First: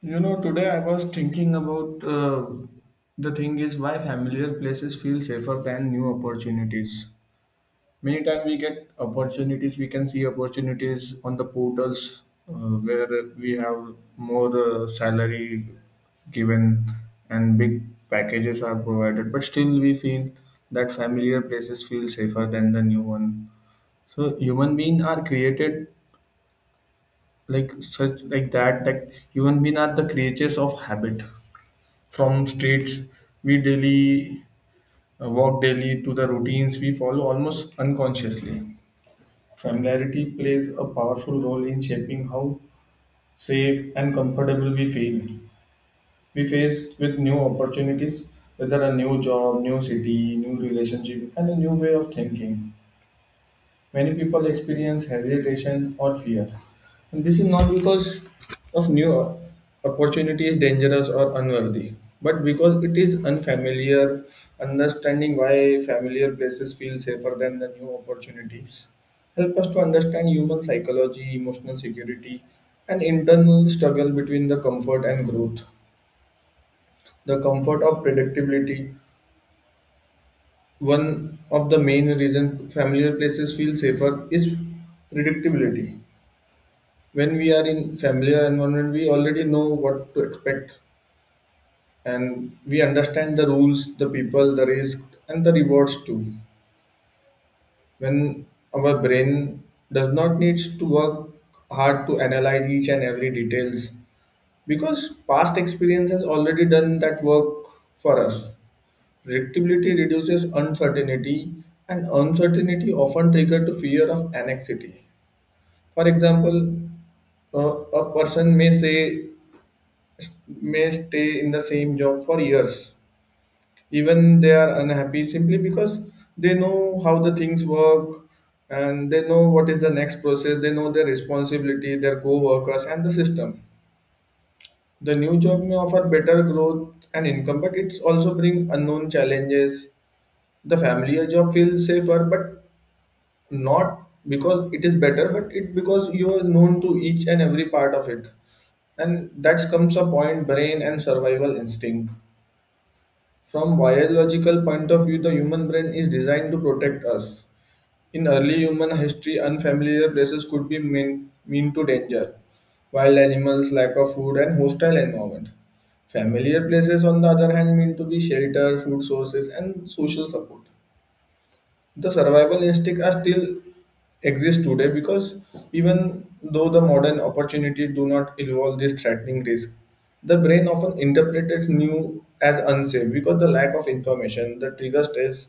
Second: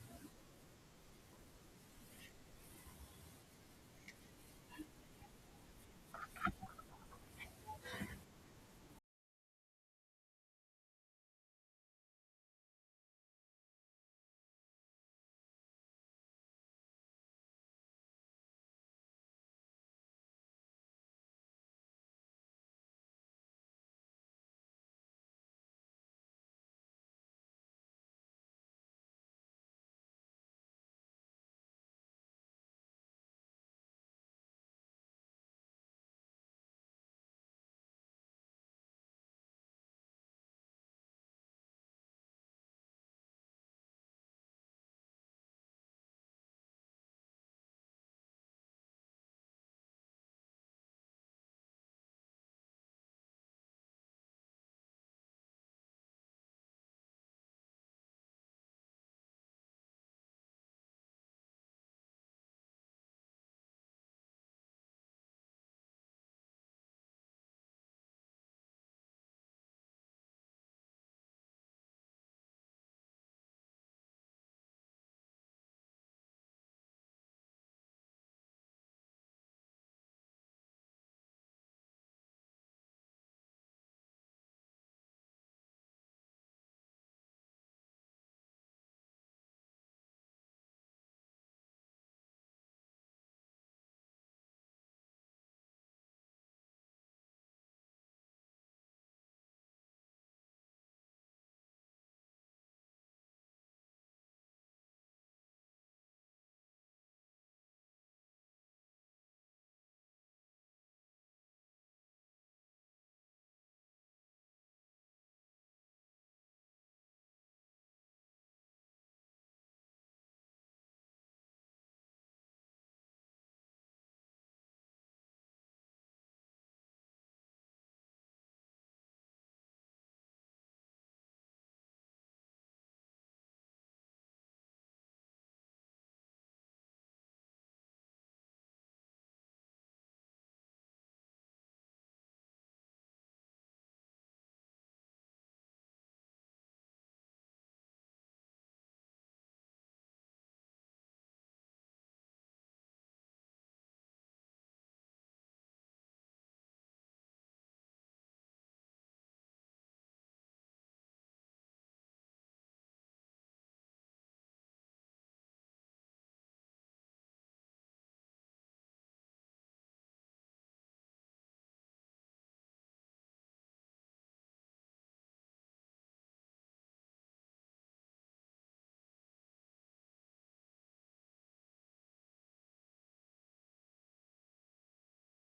You know, today I was thinking about the thing is why familiar places feel safer than new opportunities. Many times we get opportunities, we can see opportunities on the portals, uh, where we have more salary given and big packages are provided, but still we feel that familiar places feel safer than the new one. So human being are created like such like that that human being are the creatures of habit. From streets we daily walk daily to the routines we follow almost unconsciously. Familiarity plays a powerful role in shaping how safe and comfortable we feel. We face with new opportunities, whether a new job, new city, new relationship, and a new way of thinking. Many people experience hesitation or fear. And this is not because of new opportunity is dangerous or unworthy, but because it is unfamiliar, understanding why familiar places feel safer than the new opportunities. Help us to understand human psychology, emotional security, and internal struggle between the comfort and growth. The comfort of predictability, one of the main reasons familiar places feel safer is predictability. When we are in familiar environment, we already know what to expect, and we understand the rules, the people, the risk, and the rewards too. When our brain does not needs to work hard to analyze each and every details, because past experience has already done that work for us. Predictability reduces uncertainty, and uncertainty often trigger to fear of anxiety. For example, a person may say, may stay in the same job for years, even they are unhappy, simply because they know how the things work, and they know what is the next process. They know their responsibility, their co-workers, and the system. The new job may offer better growth and income, but it's also bring unknown challenges. The familiar job feels safer, but not because it is better, but it because you are known to each and every part of it. And that comes a point, brain and survival instinct. From biological point of view, the human brain is designed to protect us. In early human history, unfamiliar places could be mean to danger, wild animals, lack of food, and hostile environment. Familiar places, on the other hand, mean to be shelter, food sources, and social support. The survival instinct are still exist today, because even though the modern opportunity do not involve this threatening risk, the brain often interprets new as unsafe because the lack of information the trigger stress.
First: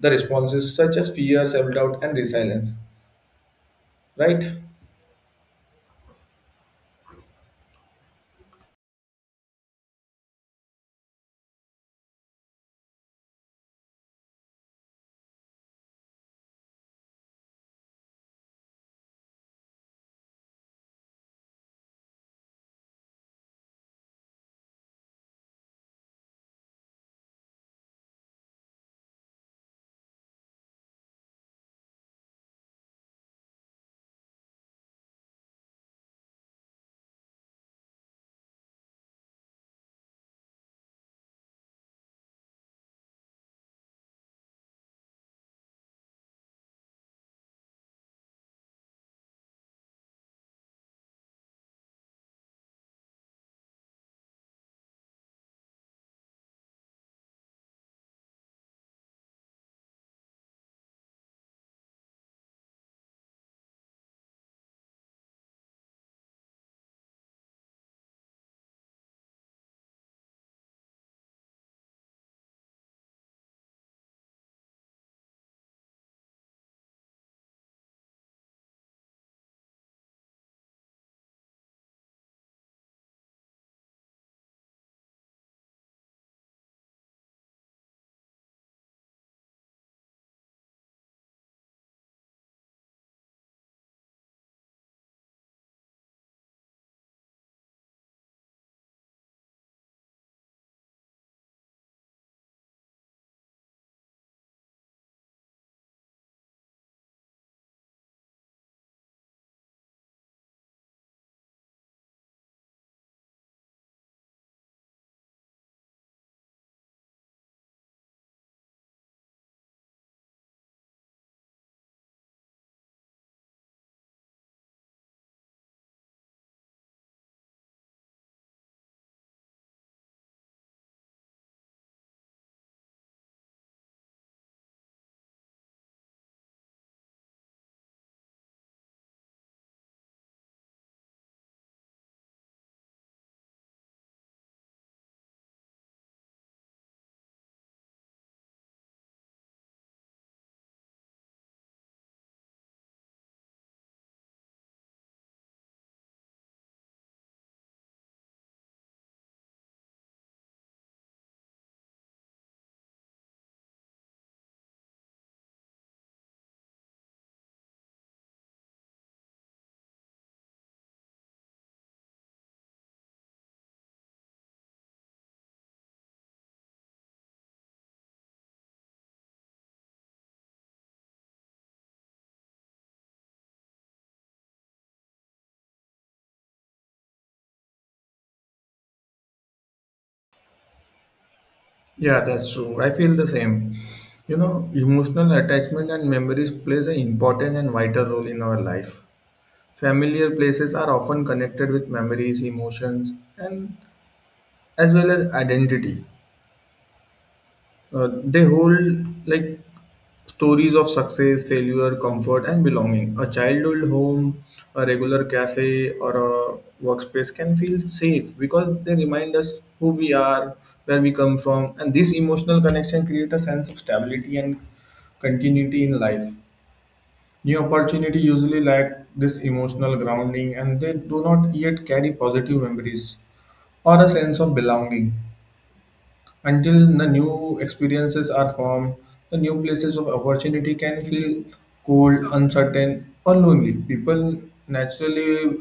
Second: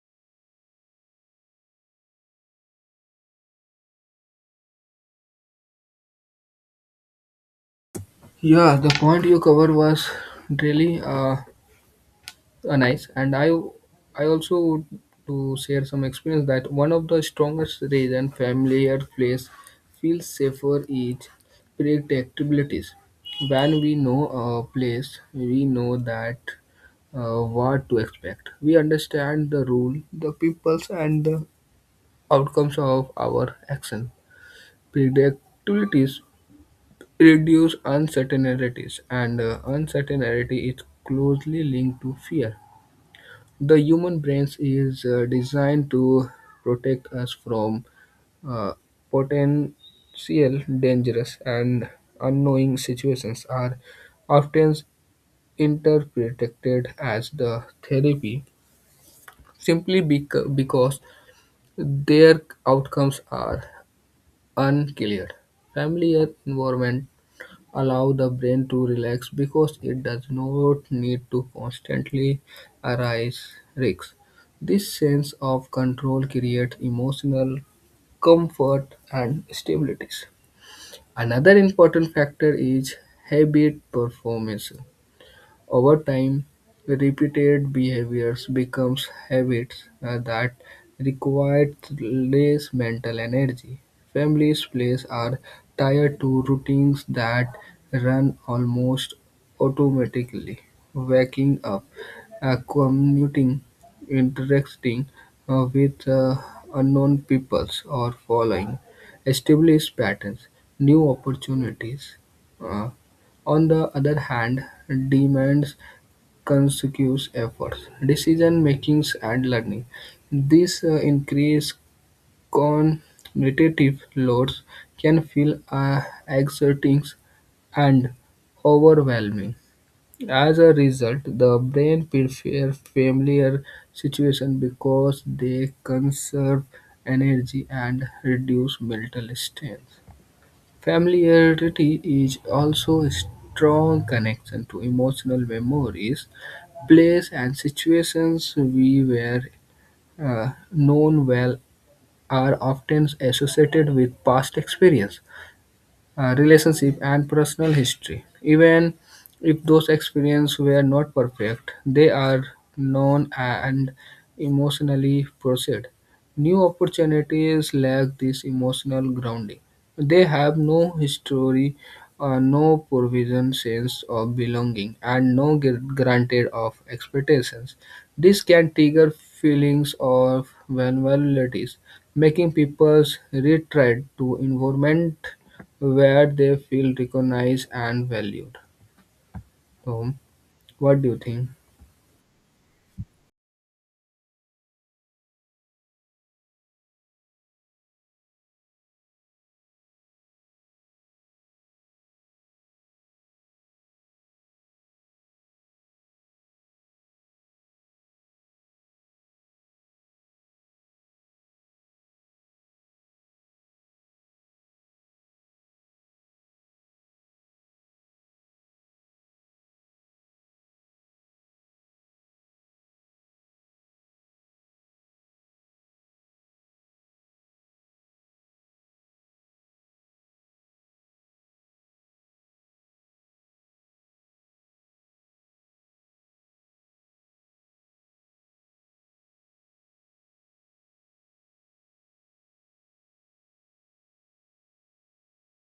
The responses such as fear, self-doubt, and resilience, right? Yeah, the point you covered was really nice, and I also would to share some experience that one of the strongest reason familiar place feels safer is predictabilities. When we know a place, we know that what to expect. We understand the rule, the peoples, and the outcomes of our action. Predictabilities reduce uncertainties, and uncertainty is closely linked to fear. The human brain is designed to protect us from uh, potential dangerous and unknowing situations are often interpreted as the therapy simply because their outcomes are unclear. Familiar environment allow the brain to relax because it does not need to constantly arise risks. This sense of control creates emotional comfort and stability. Another important factor is habit performance. Over time, repeated behaviors becomes habits that require less mental energy. Families' plays are tied to routines that run almost automatically. Waking up, commuting, interacting with unknown peoples, or following established patterns, new opportunities. Uh, on the other hand, demands conscious efforts, decision makings, and learning. These increased cognitive loads can feel exerting and overwhelming. As a result, the brain prefers familiar situations because they conserve energy and reduce mental strain. Familiarity is also a strong connection to emotional memories, places and situations we were known well are often associated with past experience relationship, and personal history. Even if those experiences were not perfect, they are known and emotionally processed. New opportunities lack this emotional grounding. They have no history, no provision sense of belonging, and no granted of expectations. This can trigger feelings of vulnerabilities, making people retreat to environment where they feel recognized and valued. So, what do you think? Yeah, that's true. I feel the same. You know, emotional attachment and memories plays an important and vital role in our life. Familiar places are often connected with memories, emotions, and as well as identity. They hold like stories of success, failure, comfort, and belonging. A childhood home, a regular cafe, or a workspace can feel safe because they remind us who we are, where we come from, and this emotional connection creates a sense of stability and continuity in life. New opportunity usually lack this emotional grounding, and they do not yet carry positive memories or a sense of belonging. Until the new experiences are formed, the new places of opportunity can feel cold, uncertain, or lonely. People naturally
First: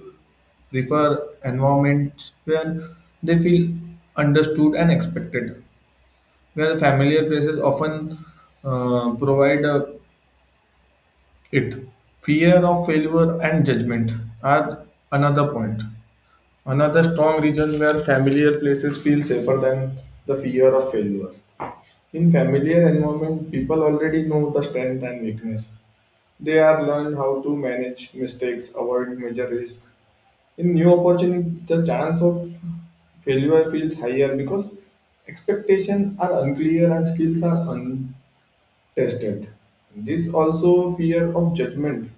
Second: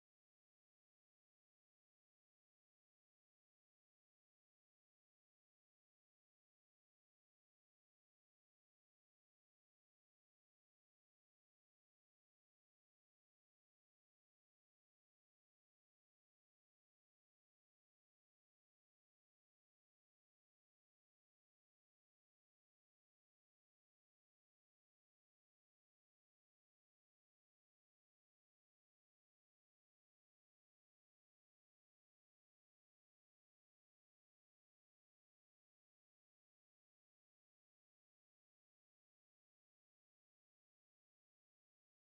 prefer environments where they feel understood and expected, where familiar places often provide it. Fear of failure and judgment are another point. Another strong reason where familiar places feel safer than the fear of failure. In familiar environment, people already know the strength and weakness. They are learned how to manage mistakes, avoid major risk. In new opportunity, the chance of failure feels higher because expectations are unclear and skills are untested. This also fear of judgment.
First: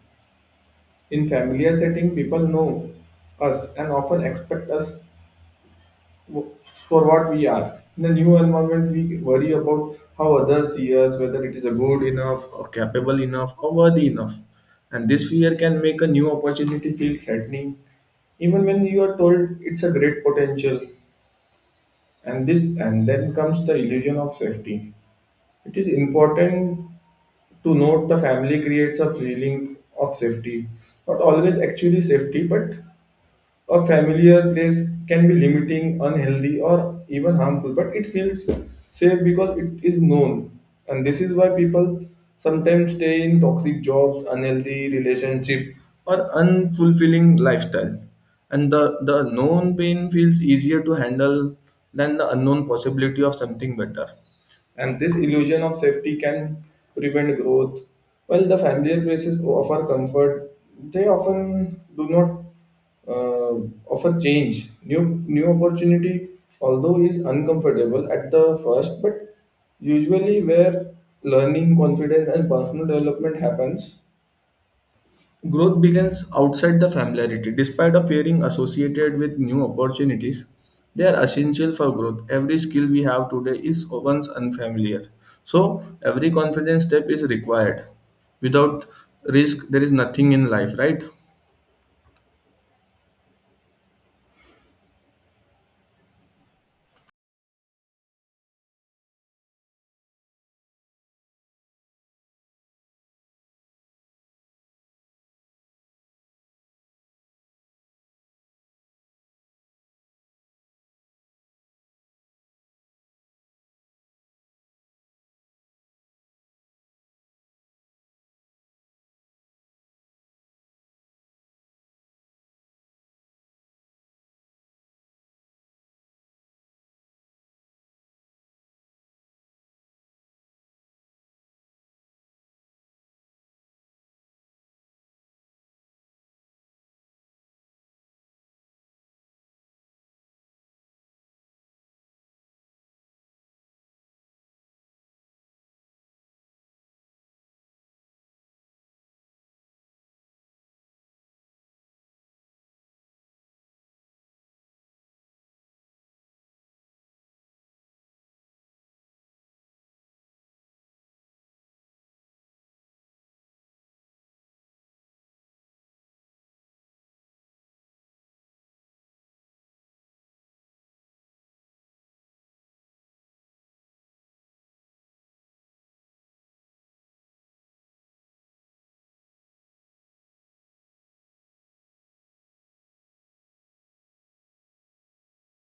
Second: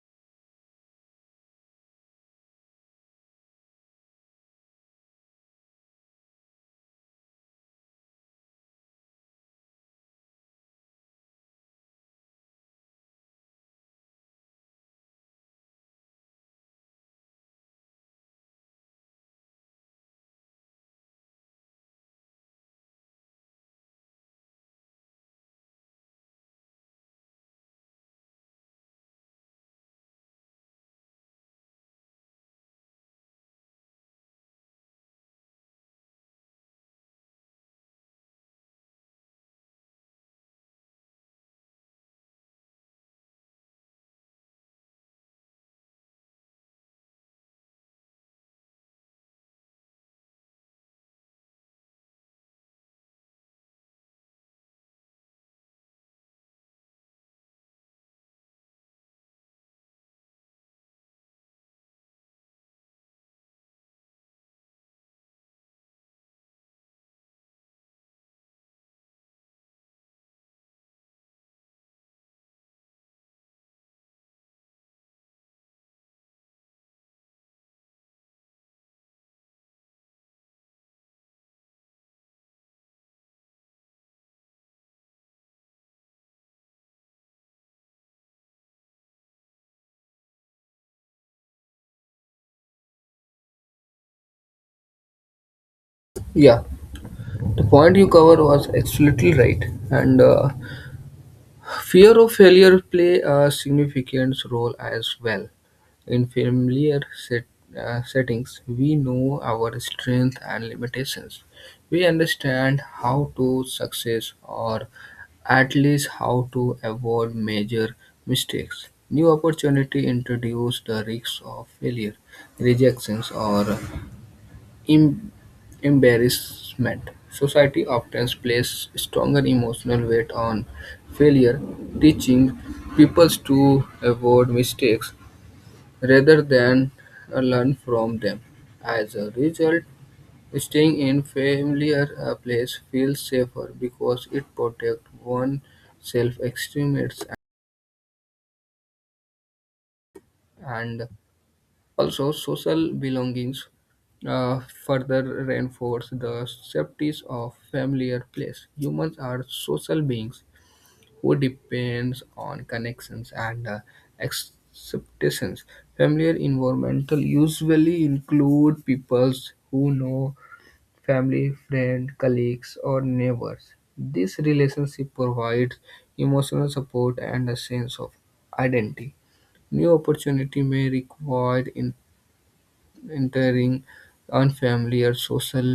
In familiar setting, people know us and often expect us for what we are. In the new environment, we worry about how others see us, whether it is a good enough, or capable enough, or worthy enough. And this fear can make a new opportunity feel threatening, even when you are told it's a great potential. And this, and then comes the illusion of safety. It is important to note the family creates a feeling of safety, not always actually safety, but or familiar place can be limiting, unhealthy, or even harmful, but it feels safe because it is known. And this is why people sometimes stay in toxic jobs, unhealthy relationship, or unfulfilling lifestyle. And the known pain feels easier to handle than the unknown possibility of something better. And this illusion of safety can prevent growth. While the familiar places offer comfort, they often do not uh, offer change, new opportunity, although is uncomfortable at the first, but usually where learning, confidence, and personal development happens, growth begins outside the familiarity. Despite of fearing associated with new opportunities, they are essential for growth. Every skill we have today is once unfamiliar, so every confidence step is required. Without risk, there is nothing in life, right? Yeah, the point you covered was absolutely right, and fear of failure play a significant role as well. In familiar settings, we know our strengths and limitations. We understand how to success or at least how to avoid major mistakes. New opportunity introduce the risks of failure, rejections, or in embarrassment, society often places stronger emotional weight on failure, teaching people to avoid mistakes rather than learn from them. As a result, staying in familiar place feels safer because it protects one's self-estimates and also, social belongings further reinforce the safeties of familiar place. Humans are social beings who depends on connections and acceptations. Familiar environmental usually include peoples who know family, friend, colleagues, or neighbors. This relationship provides emotional support and a sense of identity. New opportunity may require in entering unfamiliar social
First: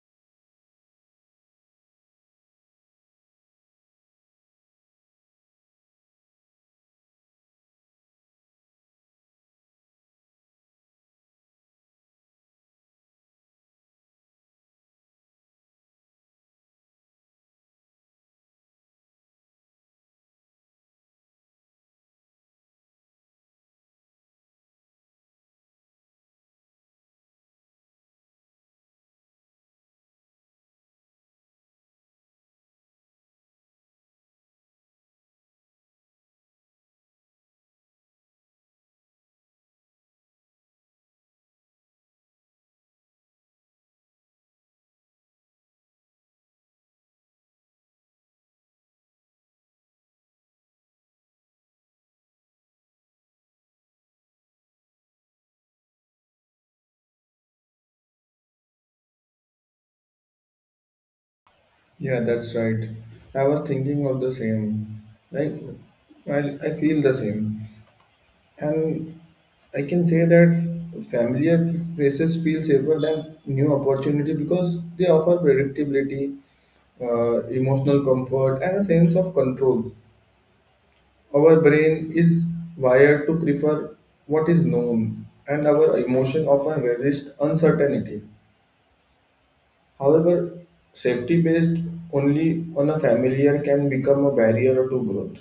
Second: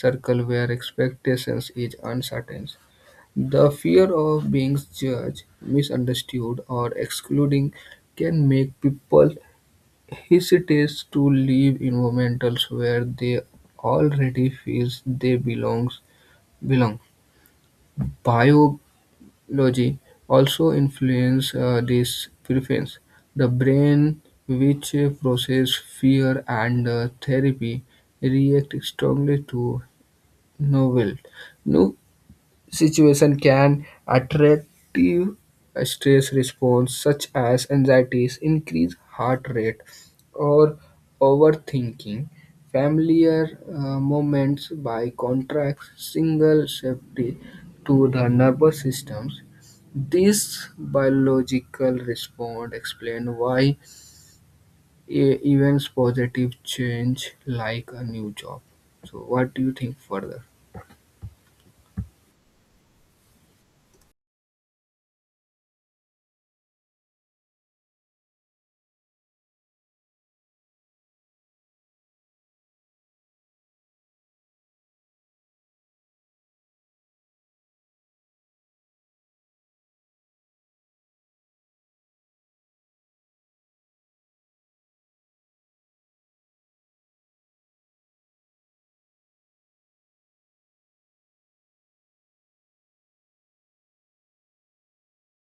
circle where expectations is uncertain. The fear of being judged, misunderstood, or excluding can make people hesitate to leave environments where they already feel they belong. Bio Logi also influence these preferences: the brain, which processes fear and therapy, reacts strongly to novelty situation can attractive stress response such as anxieties, increased heart rate, or overthinking. Familiar moments by contract single safety to the nervous systems. This biological response explain why events positive change like a new job. So what do you think further? Yeah, that's right. I was thinking of the same. Like, I, I feel the same. And I can say that familiar faces feel safer than new opportunity because they offer predictability, emotional comfort, and a sense of control. Our brain is wired to prefer what is known, and our emotion often resist uncertainty. However, safety based only on a familiar can become a barrier to growth.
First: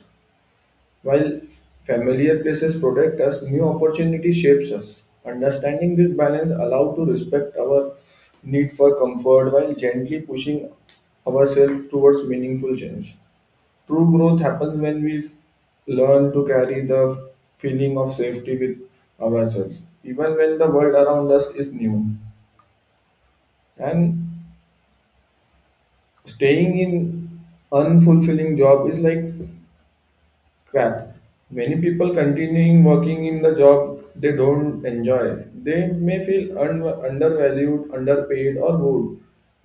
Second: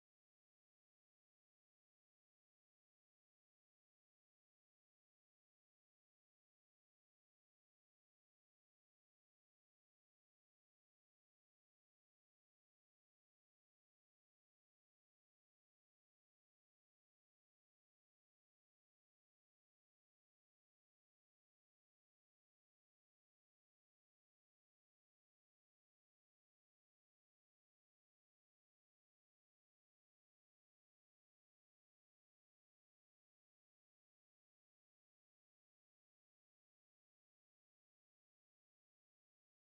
While familiar places protect us, new opportunity shapes us. Understanding this balance allows to respect our need for comfort while gently pushing ourselves towards meaningful change. True growth happens when we learn to carry the feeling of safety with ourselves, even when the world around us is new. And staying in unfulfilling job is like crap. Many people continuing working in the job they don't enjoy, they may feel undervalued, underpaid, or bored,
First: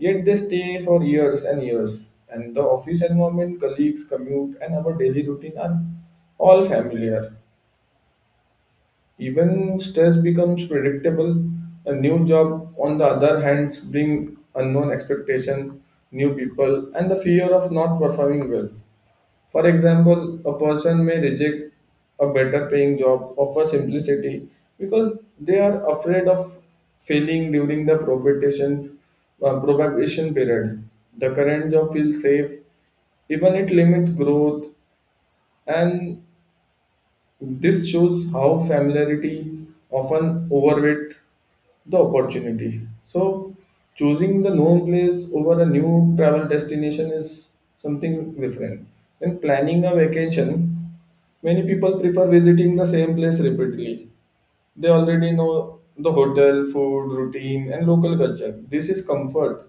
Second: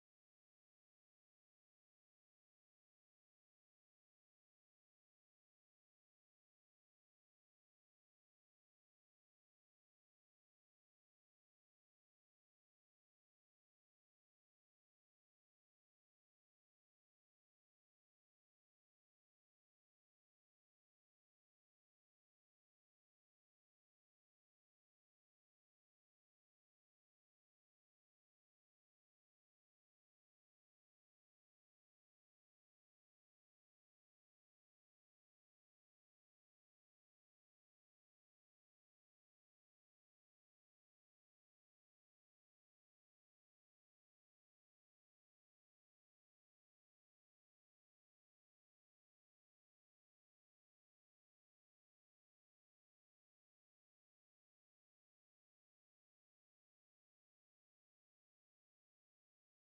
yet they stay for years and years. And the office environment, colleagues, commute, and our daily routine are all familiar. Even stress becomes predictable. A new job, on the other hand, brings unknown expectation, new people, and the fear of not performing well. For example, a person may reject a better paying job offer simplicity because they are afraid of failing during the probation, probation period. The current job feels safe, even it limits growth, and this shows how familiarity often overweight the opportunity. So, choosing the known place over a new travel destination is something different. When planning a vacation, many people prefer visiting the same place repeatedly. They already know the hotel, food, routine, and local culture. This is comfort,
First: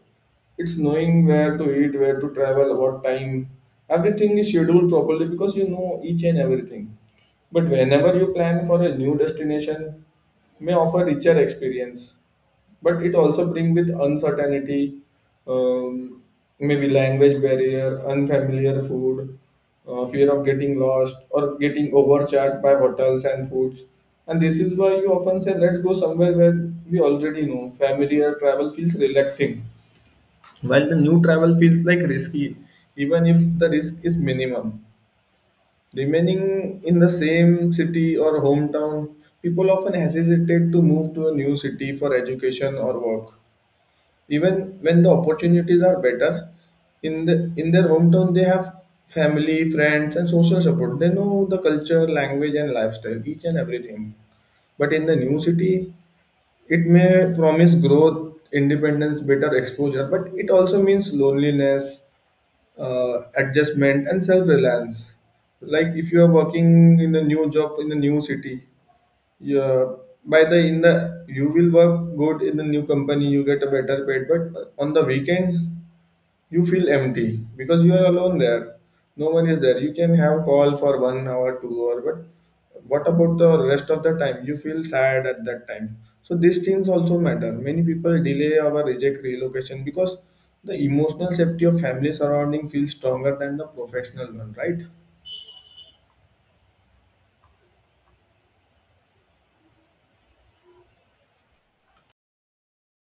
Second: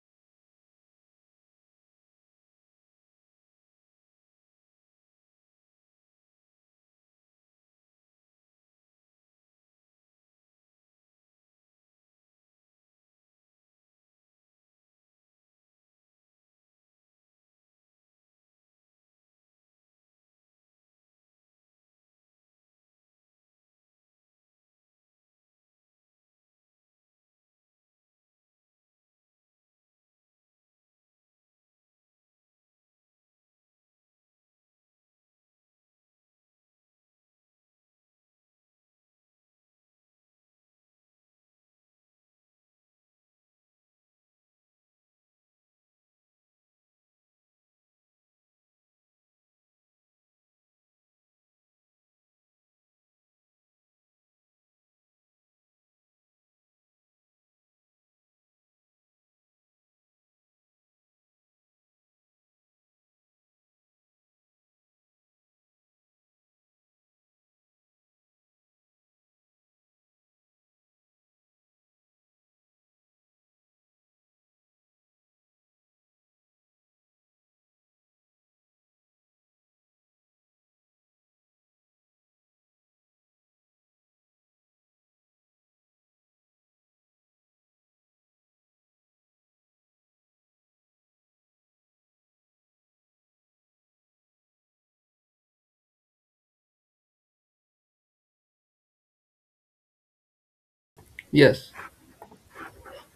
it's knowing where to eat, where to travel, what time. Everything is scheduled properly because you know each and everything. But whenever you plan for a new destination, may offer richer experience, but it also bring with uncertainty, um, maybe language barrier, unfamiliar food, fear of getting lost or getting overcharged by hotels and foods. And this is why you often say, "Let's go somewhere where we already know." Familiar travel feels relaxing. While the new travel feels like risky, even if the risk is minimum, remaining in the same city or hometown, people often hesitate to move to a new city for education or work. Even when the opportunities are better, in the in their hometown they have family, friends, and social support. They know the culture, language, and lifestyle, each and everything. But in the new city, it may promise growth, independence, better exposure, but it also means loneliness, adjustment and self-reliance, like if you are working in a new job in a new city, yeah. By the in the, you will work good in the new company, you get a better paid, but on the weekend you feel empty because you are alone there. No one is there, you can have call for 1 hour 2 hour, but what about the rest of the time? You feel sad at that time. So these things also matter. Many people delay or reject relocation because the emotional safety of family surrounding feels stronger than the professional one, right? Yes.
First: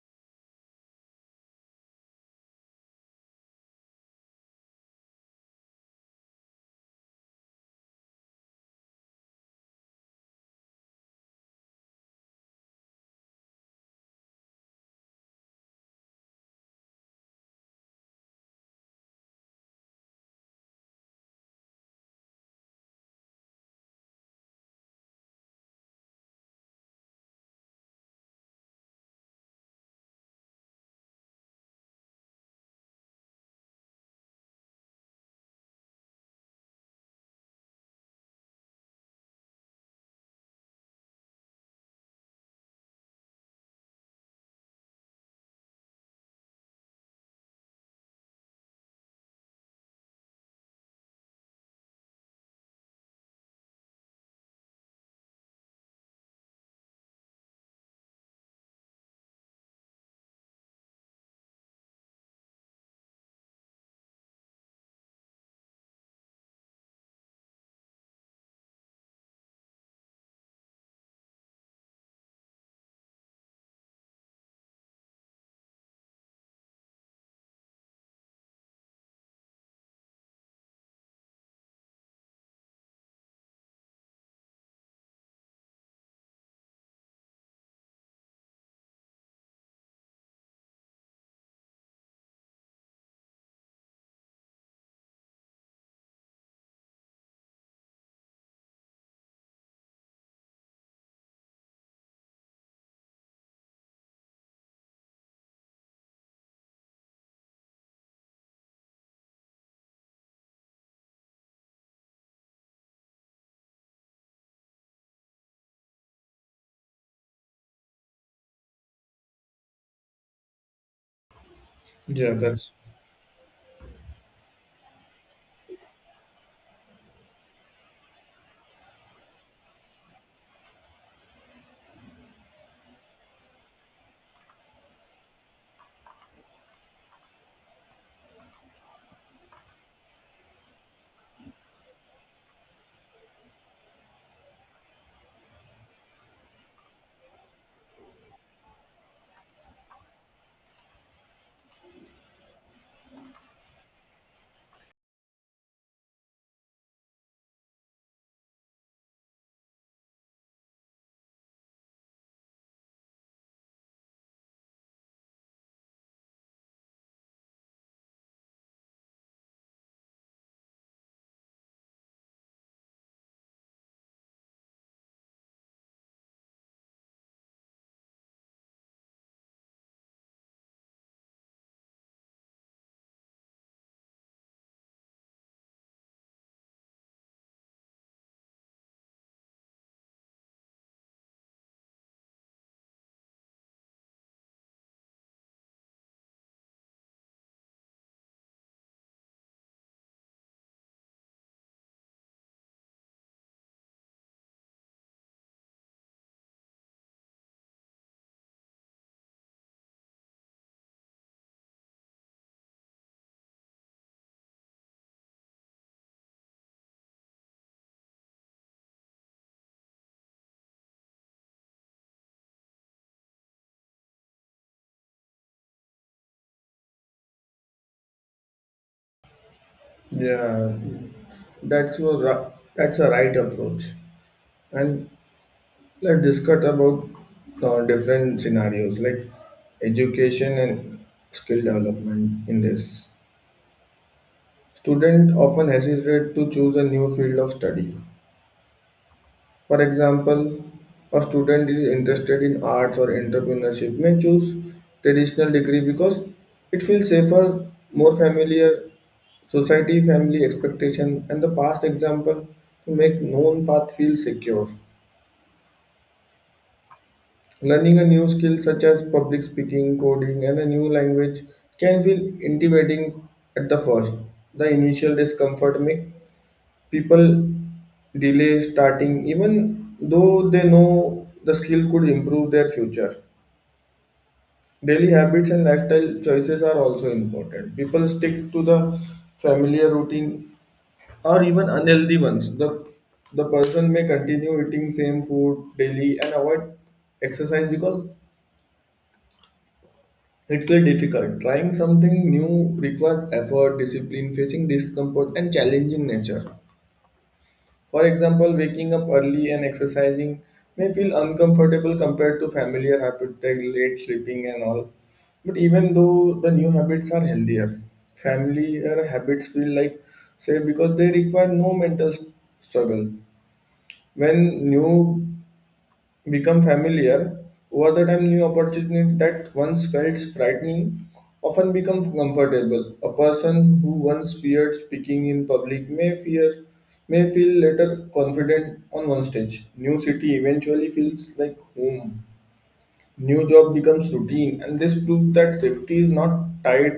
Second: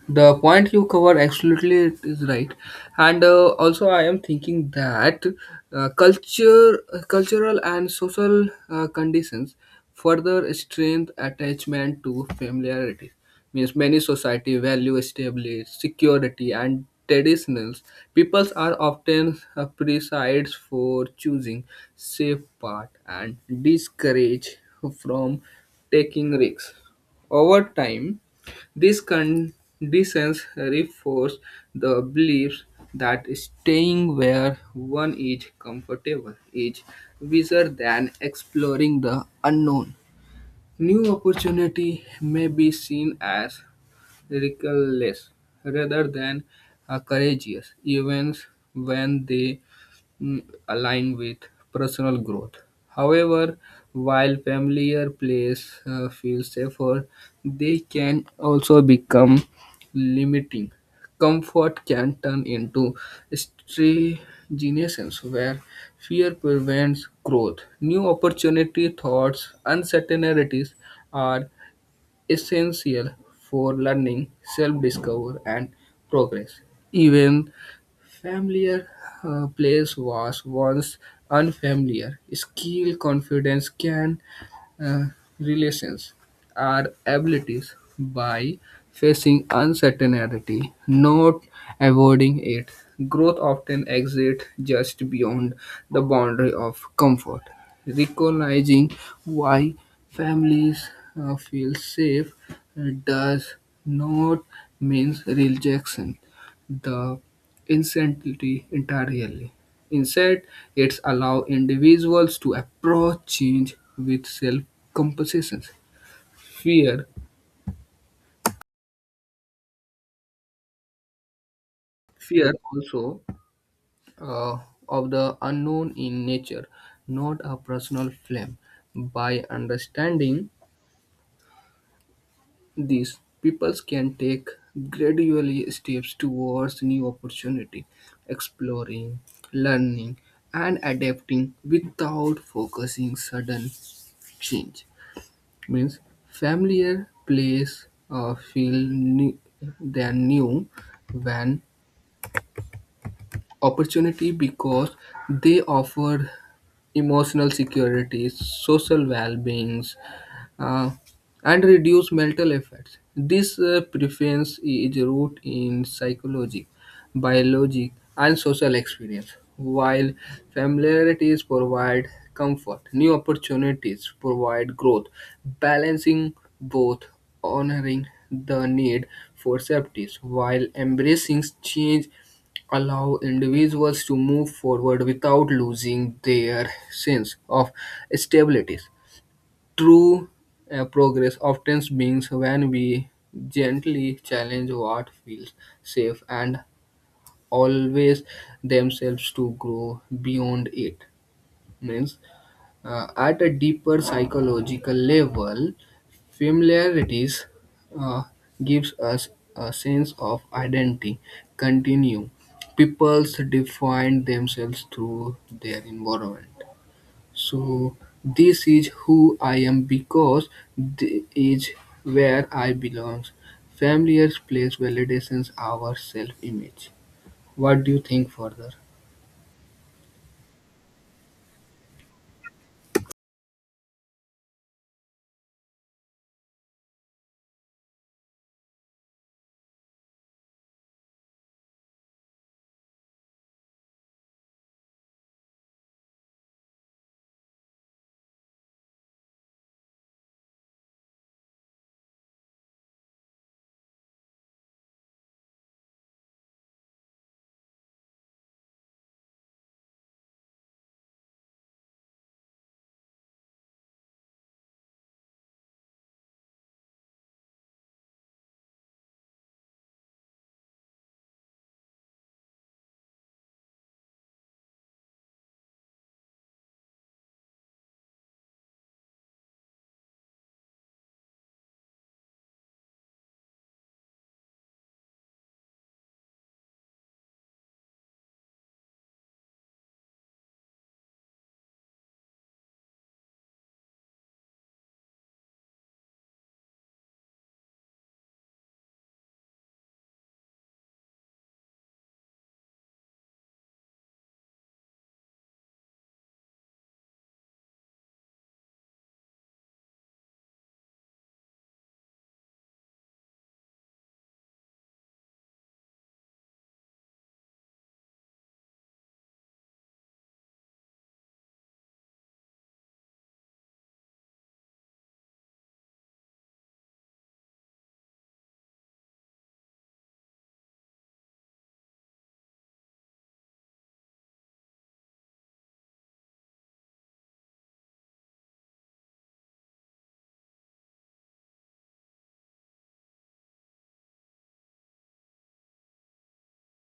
The point you cover absolutely it is right and also I am thinking that culture cultural and social conditions further strengthen attachment to familiarity means many society value established security and traditionals peoples are often precise for choosing safe path and discourage from taking risks over time these conditions reinforce the belief that staying where one is comfortable is wiser than exploring the unknown. New opportunity may be seen as reckless rather than courageous, even when they mm, align with personal growth. However, while familiar place feel safer, they can also become limiting. Comfort can turn into stagnations where fear prevents growth. New opportunity, thoughts, uncertainties are essential for learning, self-discovery, and progress. Even familiar place was once unfamiliar. Skill, confidence, can uh, relations are abilities by facing uncertainty, not avoiding it. Growth often exists just beyond the boundary of comfort. Recognizing why families feel safe does not mean rejection the insanity entirely. Instead, it allows individuals to approach change with self-compassion. Fear, Yeah, fear that's also uh, of the unknown in nature, not a personal flame. By understanding this, people can take gradually steps towards new opportunity, exploring, learning, and adapting without focusing sudden change. Means familiar place or feel new, than new when opportunity because they offer emotional security, social well-being, uh, and reduce mental effects. This preference is rooted in psychology, biology, and social experience. While familiarities provide comfort, new opportunities provide growth, balancing both honoring the need for safety while embracing change allow individuals to move forward without losing their sense of stability. True progress often means when we gently challenge what feels safe and always themselves to grow beyond it. Means at a deeper psychological level, familiarities uh, gives us a sense of identity. Continue. Peoples define themselves through their environment so this is who I am because this is where I belong. Familiar place validates our self-image. What do you think further? yeah, that's your ri- that's a right approach. And let's discuss about different scenarios like education and skill development in this. Student often hesitate to choose a new field of study. For example, a student is interested in arts or entrepreneurship may choose traditional degree because it feels safer, more familiar, society, family expectation and the past example to make known path feel secure. Learning a new skill such as public speaking, coding, and a new language can feel intimidating at the first. The initial discomfort makes people delay starting, even though they know the skill could improve their future. Daily habits and lifestyle choices are also important. People stick to the familiar routine or even unhealthy ones. The person may continue eating same food daily and avoid exercise because it's very difficult. Trying something new requires effort, discipline, facing discomfort, and challenging nature. For example, waking up early and exercising may feel uncomfortable compared to familiar habits like late sleeping and all. But even though the new habits are healthier, familiar habits feel like safe because they require no mental struggle. When new become familiar, over the time new opportunities that once felt frightening often become comfortable. A person who once feared speaking in public may feel later confident on one stage. New city eventually feels like home. New job becomes routine and this proves that safety is not tied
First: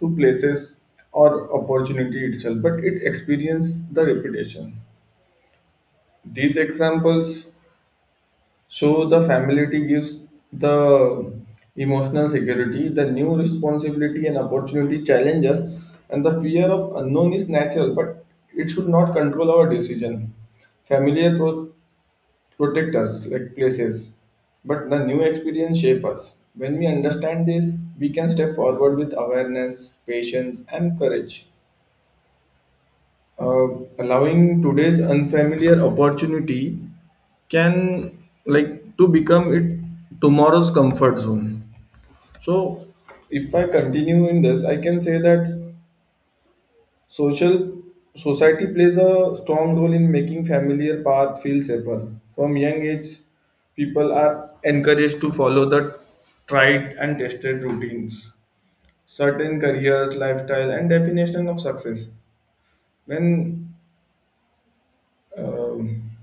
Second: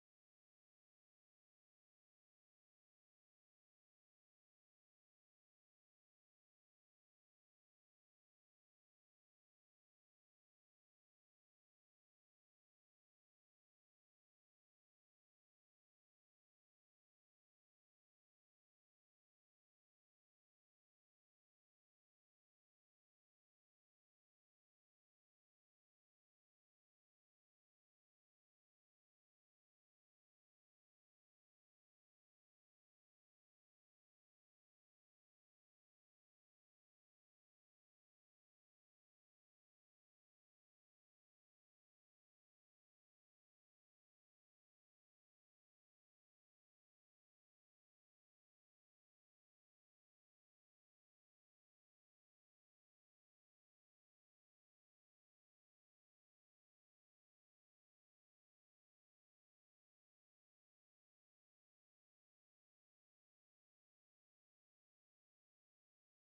to places or opportunity itself, but it experiences the repetition. These examples so the familiarity gives the emotional security, the new responsibility and opportunity challenges, and the fear of unknown is natural, but it should not control our decision. Familiar pro- Protect us like places, but the new experience shape us. When we understand this, we can step forward with awareness, patience, and courage, uh, allowing today's unfamiliar opportunity can like to become it tomorrow's comfort zone. So if I continue in this I can say that social society plays a strong role in making familiar path feel safer. From young age, people are encouraged to follow the tried and tested routines, certain careers, lifestyle and definition of success. When um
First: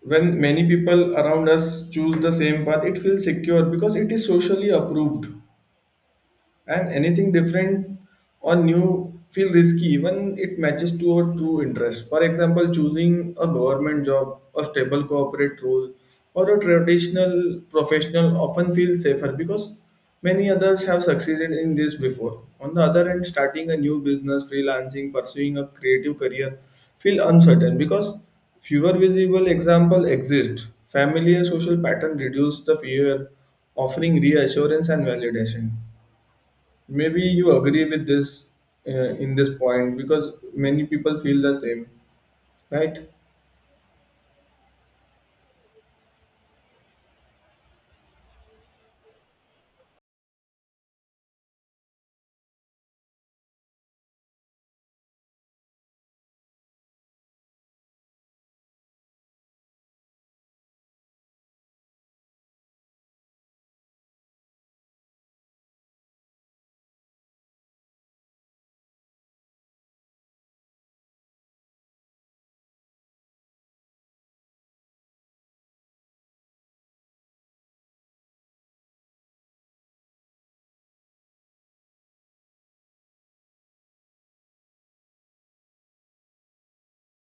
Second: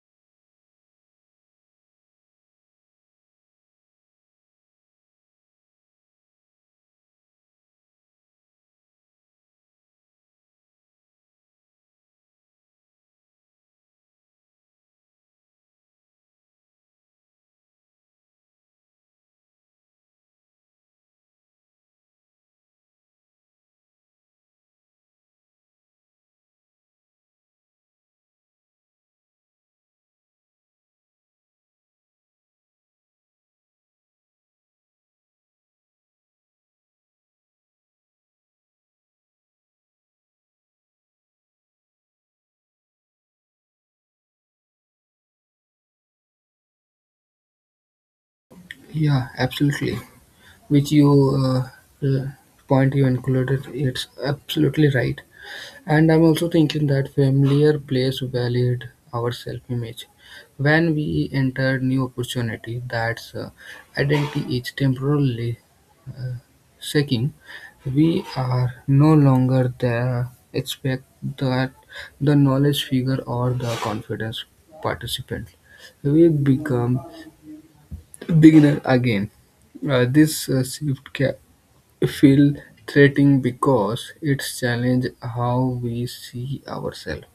when many people around us choose the same path, it feels secure because it is socially approved, and anything different or new feel risky, even it matches to our true interest. For example, choosing a government job, a stable corporate role, or a traditional professional often feels safer because many others have succeeded in this before. On the other hand, starting a new business, freelancing, pursuing a creative career feel uncertain because fewer visible example exist. Familiar social pattern reduce the fear, offering reassurance and validation. Maybe you agree with this, in this point, because many people feel the same, right? Yeah, absolutely. Which you uh, uh, point you included, it's absolutely right. And I'm also thinking that familiar place valid our self-image. When we enter new opportunity, that's identity is temporarily shaking, we are no longer the expect that the knowledge figure or the confidence participant. We become beginner again. This shift can feel threatening because it challenges how we see ourselves.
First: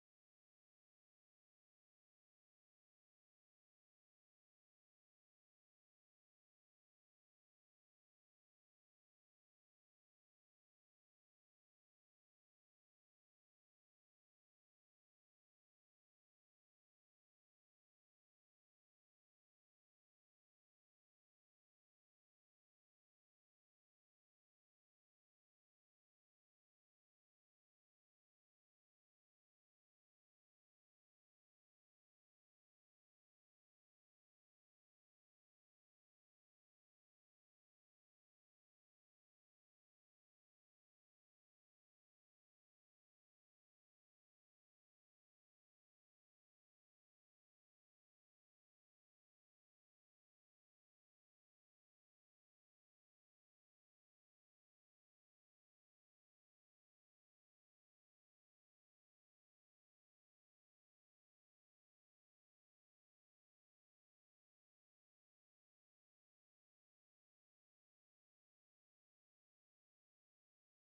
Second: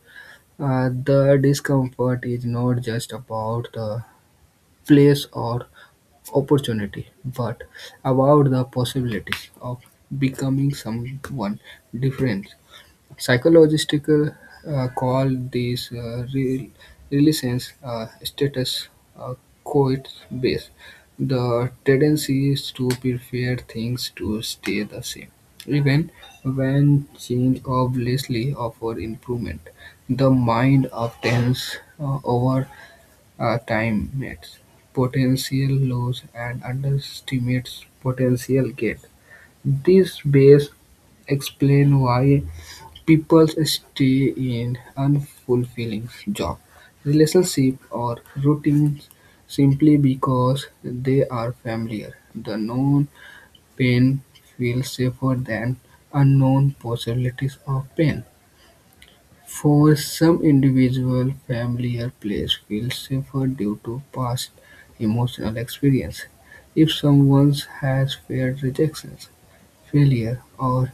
The discomfort is not just about the place or opportunity, but about the possibility of becoming someone different. Psychologists call these relations status uh, quote base. The tendency is to prefer things to stay the same, even when change obviously offer improvement. The mind obtains over overestimates potential loss and underestimates potential gain; these base explain why people stay in unfulfilling jobs, relationships, or routines simply because they are familiar. The known pain feels safer than unknown possibilities of pain. For some individuals, familiar places feel safer due to past emotional experience. If someone has feared rejection, failure, or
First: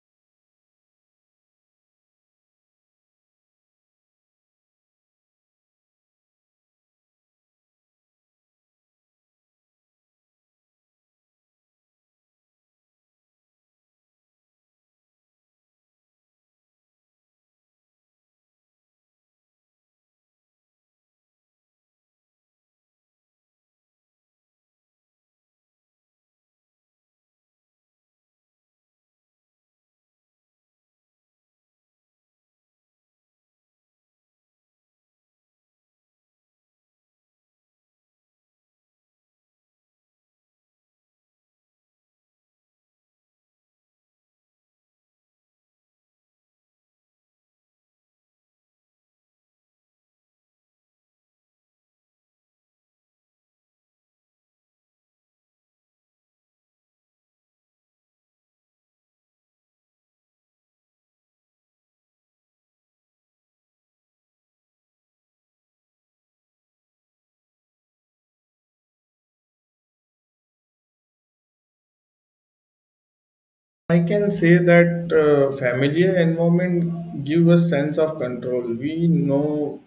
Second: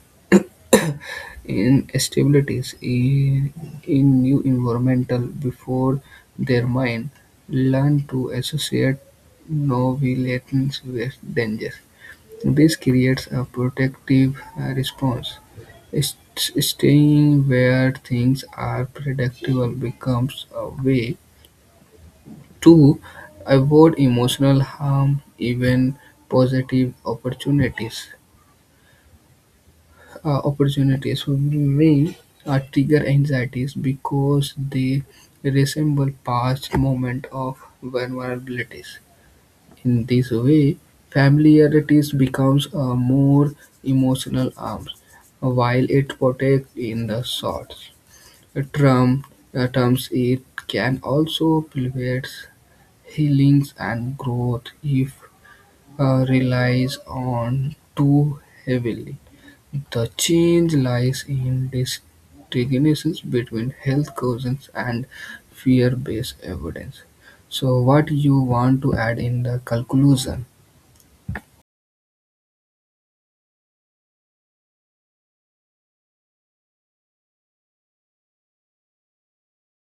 instabilities in new environmental before their mind learn to associate novelties with danger. This creates a protective response; staying where things are predictable becomes a way to avoid emotional harm, even positive opportunities may trigger anxieties because they resemble past moments of vulnerabilities. In this way, familiarity becomes a more emotional arm, while it protects in the short term. Terms it can also prevent healings and growth if relies on too heavily. The change lies in distinctions between health causes and fear-based evidence. So, what you want to add in the conclusion? I can say that familiar environment give a sense of control. We know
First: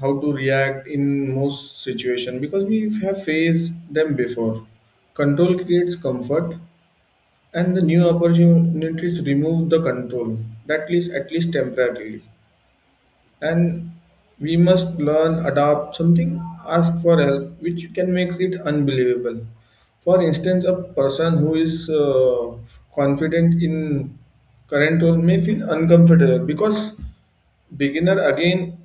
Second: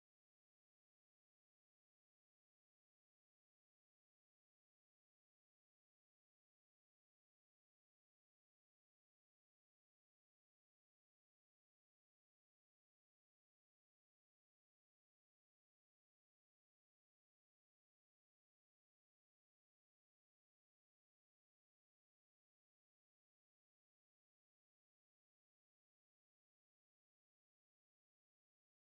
how to react in most situation because we have faced them before. Control creates comfort, and the new opportunities remove the control, that least at least temporarily, and we must learn, adapt something, ask for help, which can make it unbelievable. For instance, a person who is confident in current role may feel uncomfortable because beginner again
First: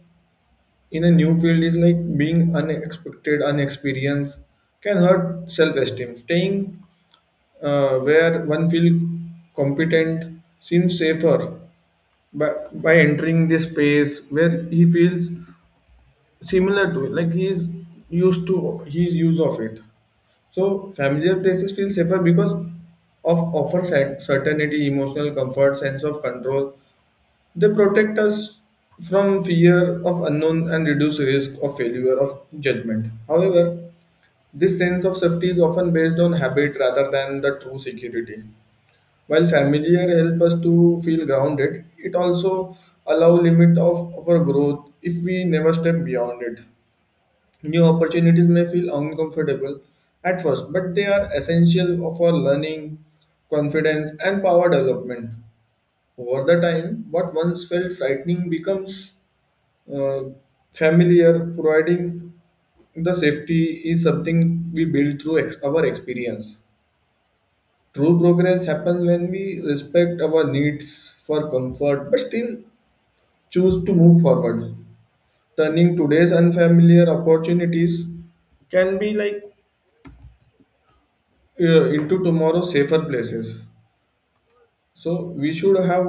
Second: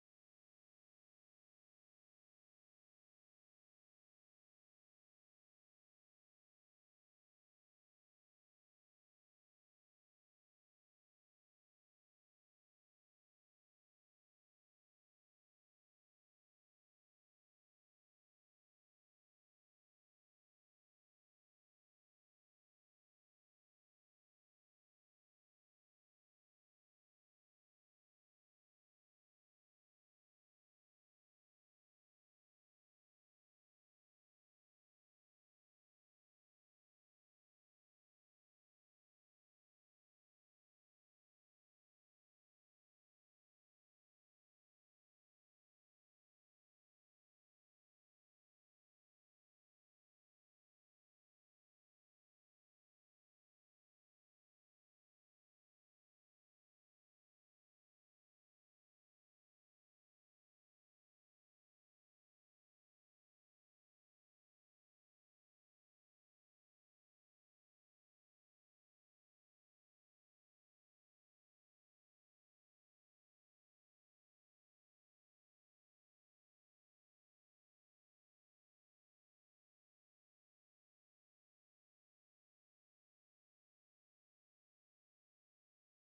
in a new field is like being unexpected, unexperienced, can hurt self-esteem. Staying where one feels competent seems safer by entering this space where he feels similar to it, like he is used to his use of it. So familiar places feel safer because of offer certainty, emotional comfort, sense of control. They protect us from fear of unknown and reduce risk of failure of judgment. However, this sense of safety is often based on habit rather than the true security. While familiar help us to feel grounded, it also allow limit of our growth if we never step beyond it. New opportunities may feel uncomfortable at first, but they are essential for learning, confidence, and power development. Over the time, what once felt frightening becomes uh, familiar, providing the safety is something we build through our experience. True progress happens when we respect our needs for comfort but still choose to move forward. Turning today's unfamiliar opportunities can be like, into tomorrow's safer places. So we should have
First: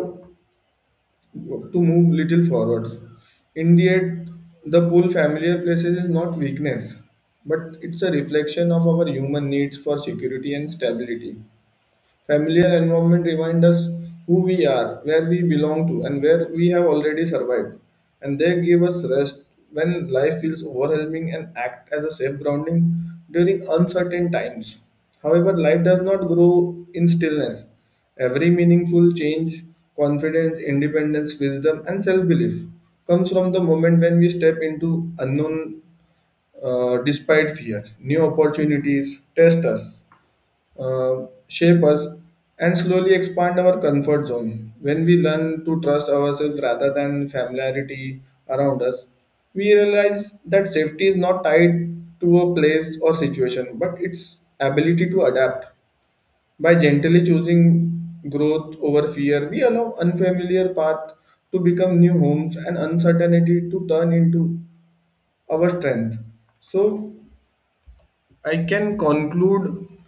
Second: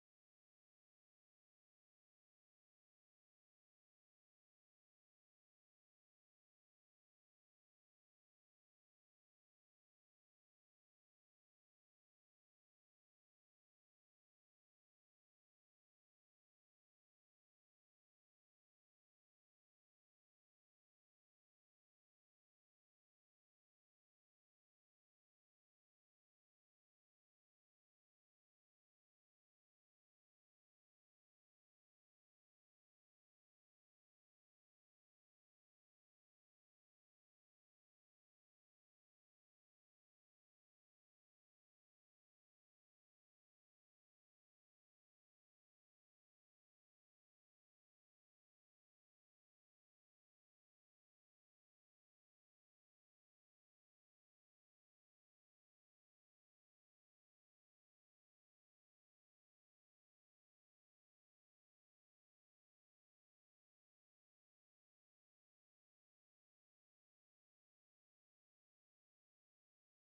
to move little forward. Indeed, the pull familiar places is not weakness, but it's a reflection of our human needs for security and stability. Familiar environment remind us who we are, where we belong to, and where we have already survived. And they give us rest when life feels overwhelming and act as a safe grounding during uncertain times. However, life does not grow in stillness. Every meaningful change, confidence, independence, wisdom, and self belief comes from the moment when we step into unknown, despite fear. New opportunities test us, shape us and slowly expand our comfort zone. When we learn to trust ourselves rather than familiarity around us, we realize that safety is not tied to a place or situation, but its ability to adapt. By gently choosing growth over fear, we allow unfamiliar paths to become new homes and uncertainty to turn into our strength. So I can conclude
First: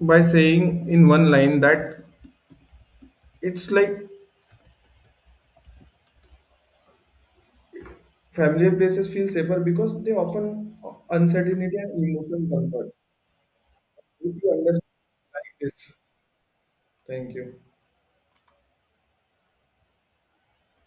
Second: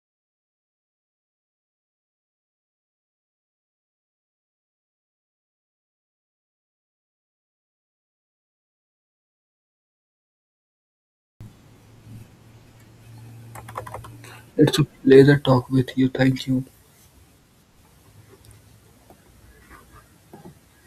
by saying in one line that it's like familiar places feel safer because they often, uncertainty and emotional comfort. If you It's a understand pleasure like talk with this. you, thank you. Thank you.